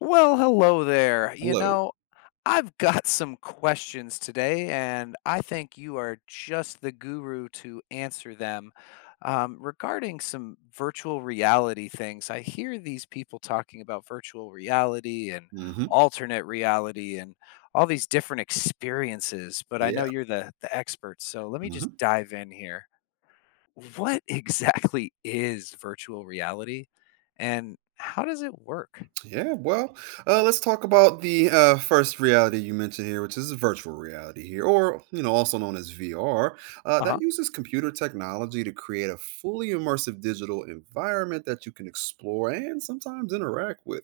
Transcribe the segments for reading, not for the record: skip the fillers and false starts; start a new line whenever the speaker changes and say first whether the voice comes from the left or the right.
left: Well, hello there.
right: Hello.
left: I've got some questions today, and I think you are just the guru to answer them. Regarding some virtual reality things, I hear these people talking about virtual reality and
right: Hmm.
left: alternate reality and all these different experiences, but I know
right: Yeah.
left: you're the expert, so let me just
right: Hmm.
left: dive in here. What exactly is virtual reality, and how does it work?
right: Yeah. Well, let's talk about the first reality you mentioned here, which is virtual reality here, or you know, also known as VR. Uh,
left: Uh
right: that
left: huh.
right: uses computer technology to create a fully immersive digital environment that you can explore and sometimes interact with.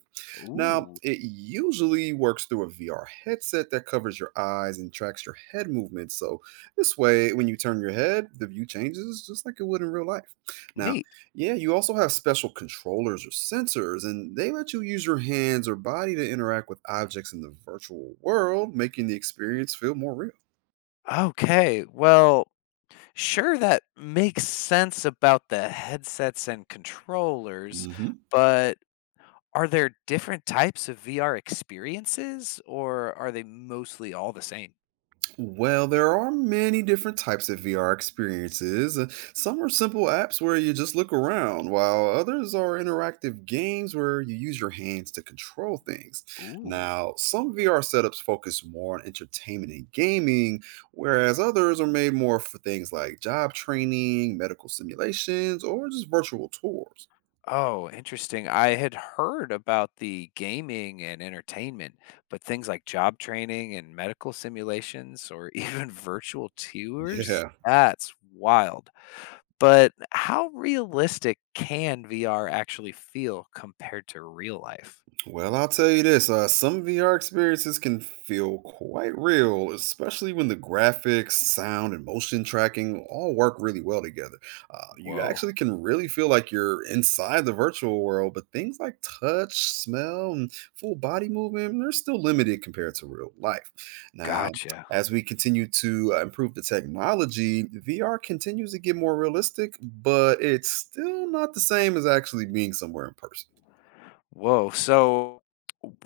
right: Now,
left: Ooh.
right: it usually works through a VR headset that covers your eyes and tracks your head movements. So this way, when you turn your head, the view changes just like it would in real life. Now,
left: Neat.
right: yeah, you also have special controllers or sensors, and they let you use your hands or body to interact with objects in the virtual world, making the experience feel more real.
left: Okay. Well, sure, that makes sense about the headsets and controllers,
right: Hmm.
left: but are there different types of VR experiences, or are they mostly all the same?
right: Well, there are many different types of VR experiences. Some are simple apps where you just look around, while others are interactive games where you use your hands to control things.
left: Ooh.
right: Now, some VR setups focus more on entertainment and gaming, whereas others are made more for things like job training, medical simulations, or just virtual tours.
left: Oh, interesting. I had heard about the gaming and entertainment, but things like job training and medical simulations or even virtual tours,
right: Yeah.
left: that's wild. But how realistic can VR actually feel compared to real life?
right: Well, I'll tell you this, some VR experiences can feel quite real, especially when the graphics, sound, and motion tracking all work really well together. You
left: Whoa,
right: actually can really feel like you're inside the virtual world, but things like touch, smell, and full body movement, they're still limited compared to real life. Now,
left: gotcha.
right: as we continue to improve the technology, VR continues to get more realistic, but it's still not the same as actually being somewhere in person.
left: Whoa. So,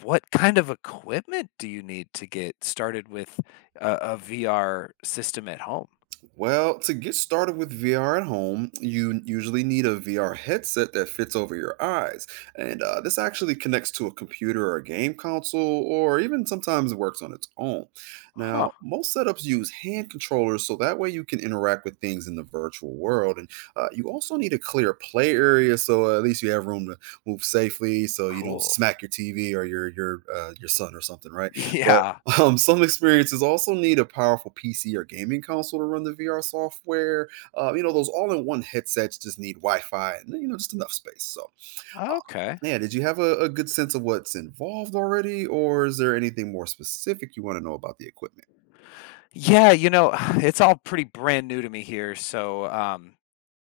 left: what kind of equipment do you need to get started with a, VR system at home?
right: Well, to get started with VR at home, you usually need a VR headset that fits over your eyes. And this actually connects to a computer or a game console, or even sometimes works on its own.
left: Huh,
right: Now, most setups use hand controllers, so that way you can interact with things in the virtual world. And you also need a clear play area, so at least you have room to move safely, so you don't
left: cool.
right: smack your TV or your son or something, right? But
left: Yeah.
right: some experiences also need a powerful PC or gaming console to run the VR software. Those all-in-one headsets just need Wi-Fi and just enough space. So, um,
left: Okay.
right: yeah, did you have a good sense of what's involved already, or is there anything more specific you want to know about the equipment?
left: Yeah, it's all pretty brand new to me here, so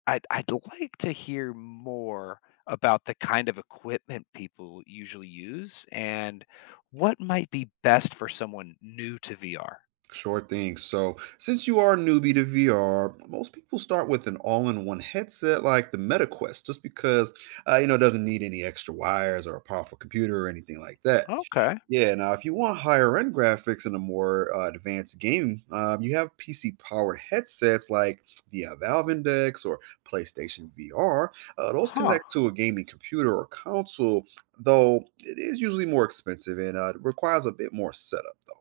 left: I'd like to hear more about the kind of equipment people usually use and what might be best for someone new to VR.
right: Sure thing. So, since you are a newbie to VR, most people start with an all-in-one headset like the Meta Quest, just because you know it doesn't need any extra wires or a powerful computer or anything like that.
left: Okay.
right: Yeah, now if you want higher end graphics in a more advanced game, you have PC powered headsets like via Valve Index or PlayStation VR. Those
left: Huh.
right: connect to a gaming computer or console, though it is usually more expensive and it requires a bit more setup, though.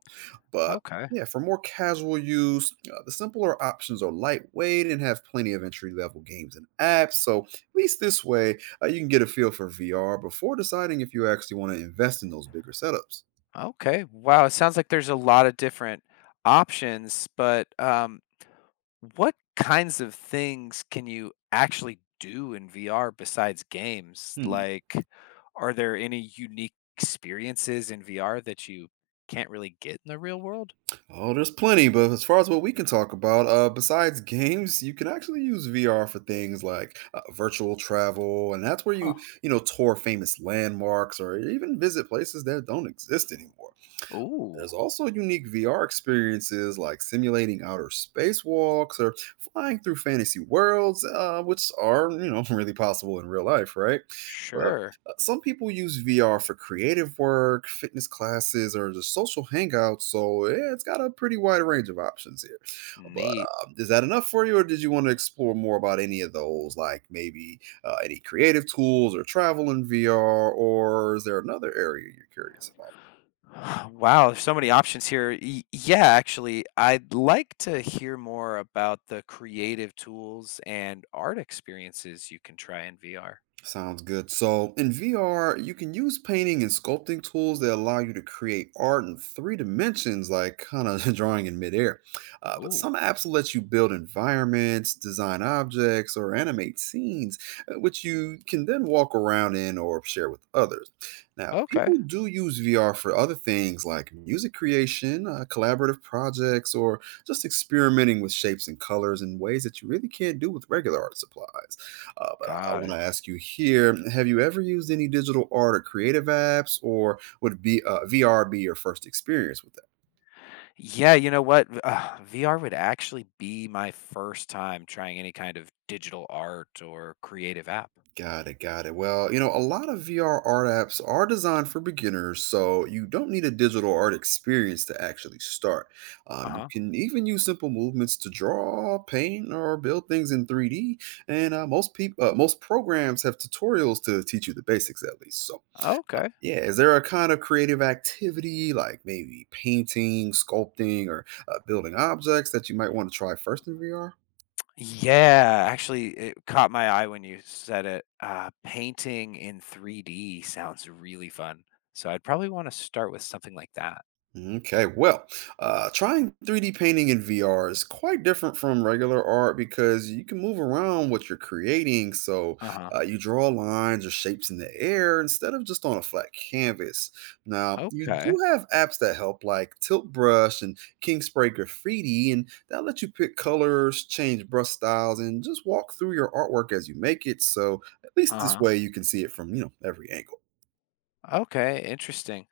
right: But
left: Okay.
right: yeah, for more casual use, the simpler options are lightweight and have plenty of entry level games and apps. So at least this way, you can get a feel for VR before deciding if you actually want to invest in those bigger setups.
left: Okay. Wow. It sounds like there's a lot of different options, but what kinds of things can you actually do in VR besides games?
right: Hmm.
left: Like, are there any unique experiences in VR that you can't really get in the real world?
right: Oh, there's plenty, but as far as what we can talk about, besides games, you can actually use VR for things like virtual travel, and that's where you,
left: Huh.
right: you know, tour famous landmarks or even visit places that don't exist anymore.
left: Ooh,
right: There's also unique VR experiences like simulating outer spacewalks or flying through fantasy worlds, which are, really possible in real life, right? But
left: sure.
right: some people use VR for creative work, fitness classes, or just social hangouts. So yeah, it's got a pretty wide range of options here. But
left: Neat.
right: is that enough for you, or did you want to explore more about any of those, like maybe any creative tools or travel in VR, or is there another area you're curious about?
left: Wow, there's so many options here. Yeah, actually, I'd like to hear more about the creative tools and art experiences you can try in VR.
right: Sounds good. So, in VR, you can use painting and sculpting tools that allow you to create art in three dimensions, like kind of drawing in midair. But
left: Ooh,
right: some apps will let you build environments, design objects, or animate scenes, which you can then walk around in or share with others. Now,
left: okay.
right: people do use VR for other things like music creation, collaborative projects, or just experimenting with shapes and colors in ways that you really can't do with regular art supplies. But I
left: Got
right: want to
left: it.
right: ask you here, have you ever used any digital art or creative apps, or would be VR be your first experience with that?
left: Yeah, you know what? VR would actually be my first time trying any kind of digital art or creative app.
right: Got it, got it. Well, a lot of VR art apps are designed for beginners, so you don't need a digital art experience to actually start.
left: Uh
right: You
left: huh.
right: can even use simple movements to draw, paint, or build things in 3D. And most programs have tutorials to teach you the basics at least. So
left: Okay.
right: yeah, is there a kind of creative activity like maybe painting, sculpting, or building objects that you might want to try first in VR?
left: Yeah, actually, it caught my eye when you said it. Painting in 3D sounds really fun. So I'd probably want to start with something like that.
right: Okay, well, trying 3D painting in VR is quite different from regular art because you can move around what you're creating. So
left: Uh huh.
right: you draw lines or shapes in the air instead of just on a flat canvas. Now, you
left: Okay.
right: do have apps that help, like Tilt Brush and King Spray Graffiti, and that let you pick colors, change brush styles, and just walk through your artwork as you make it. So at least
left: Uh
right: this way
left: huh.
right: you can see it from, every angle.
left: Okay. Interesting.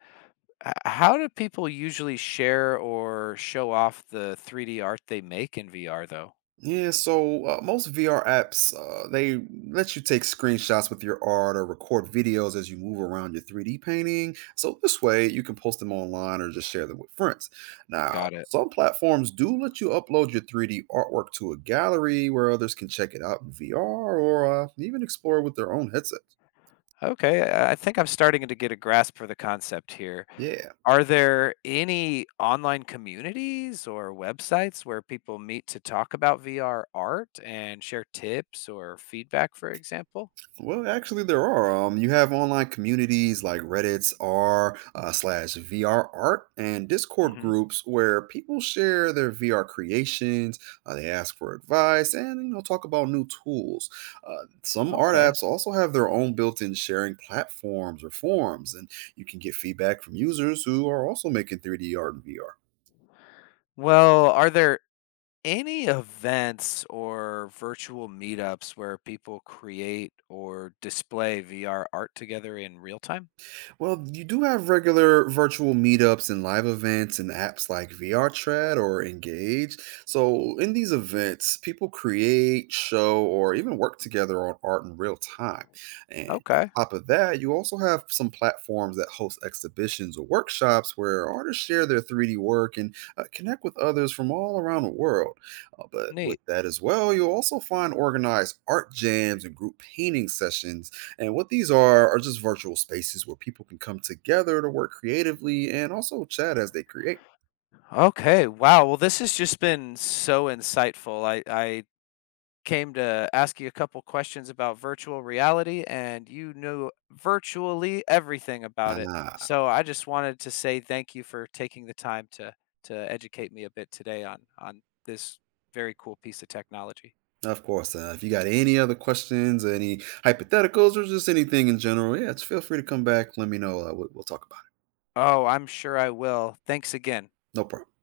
left: How do people usually share or show off the 3D art they make in VR, though?
right: Yeah, so most VR apps they let you take screenshots with your art or record videos as you move around your 3D painting. So this way, you can post them online or just share them with friends. Now,
left: Got it.
right: some platforms do let you upload your 3D artwork to a gallery where others can check it out in VR or even explore with their own headsets.
left: Okay, I think I'm starting to get a grasp for the concept here.
right: Yeah.
left: Are there any online communities or websites where people meet to talk about VR art and share tips or feedback, for example?
right: Well, actually, there are. You have online communities like Reddit's r slash VR art and Discord
left: Hmm.
right: groups where people share their VR creations. They ask for advice and talk about new tools. Some art
left: Okay.
right: apps also have their own built-in sharing platforms or forums, and you can get feedback from users who are also making 3D art and VR.
left: Well, are there any events or virtual meetups where people create or display VR art together in real time?
right: Well, you do have regular virtual meetups and live events and apps like VRChat or Engage. So, in these events, people create, show, or even work together on art in real time. And on
left: Okay.
right: top of that, you also have some platforms that host exhibitions or workshops where artists share their 3D work and connect with others from all around the world. But with
left: Neat.
right: that as well, you'll also find organized art jams and group painting sessions and what these are just virtual spaces where people can come together to work creatively and also chat as they create.
left: Okay. Wow. Well, this has just been so insightful. I came to ask you a couple questions about virtual reality, and you knew virtually everything about it.
right: Ah,
left: So I just wanted to say thank you for taking the time to educate me a bit today on this very cool piece of technology.
right: of course. If you got any other questions, any hypotheticals, or just anything in general, yeah, just feel free to come back. Let me know. We'll talk about it.
left: Oh, I'm sure I will. Thanks again.
right: No problem.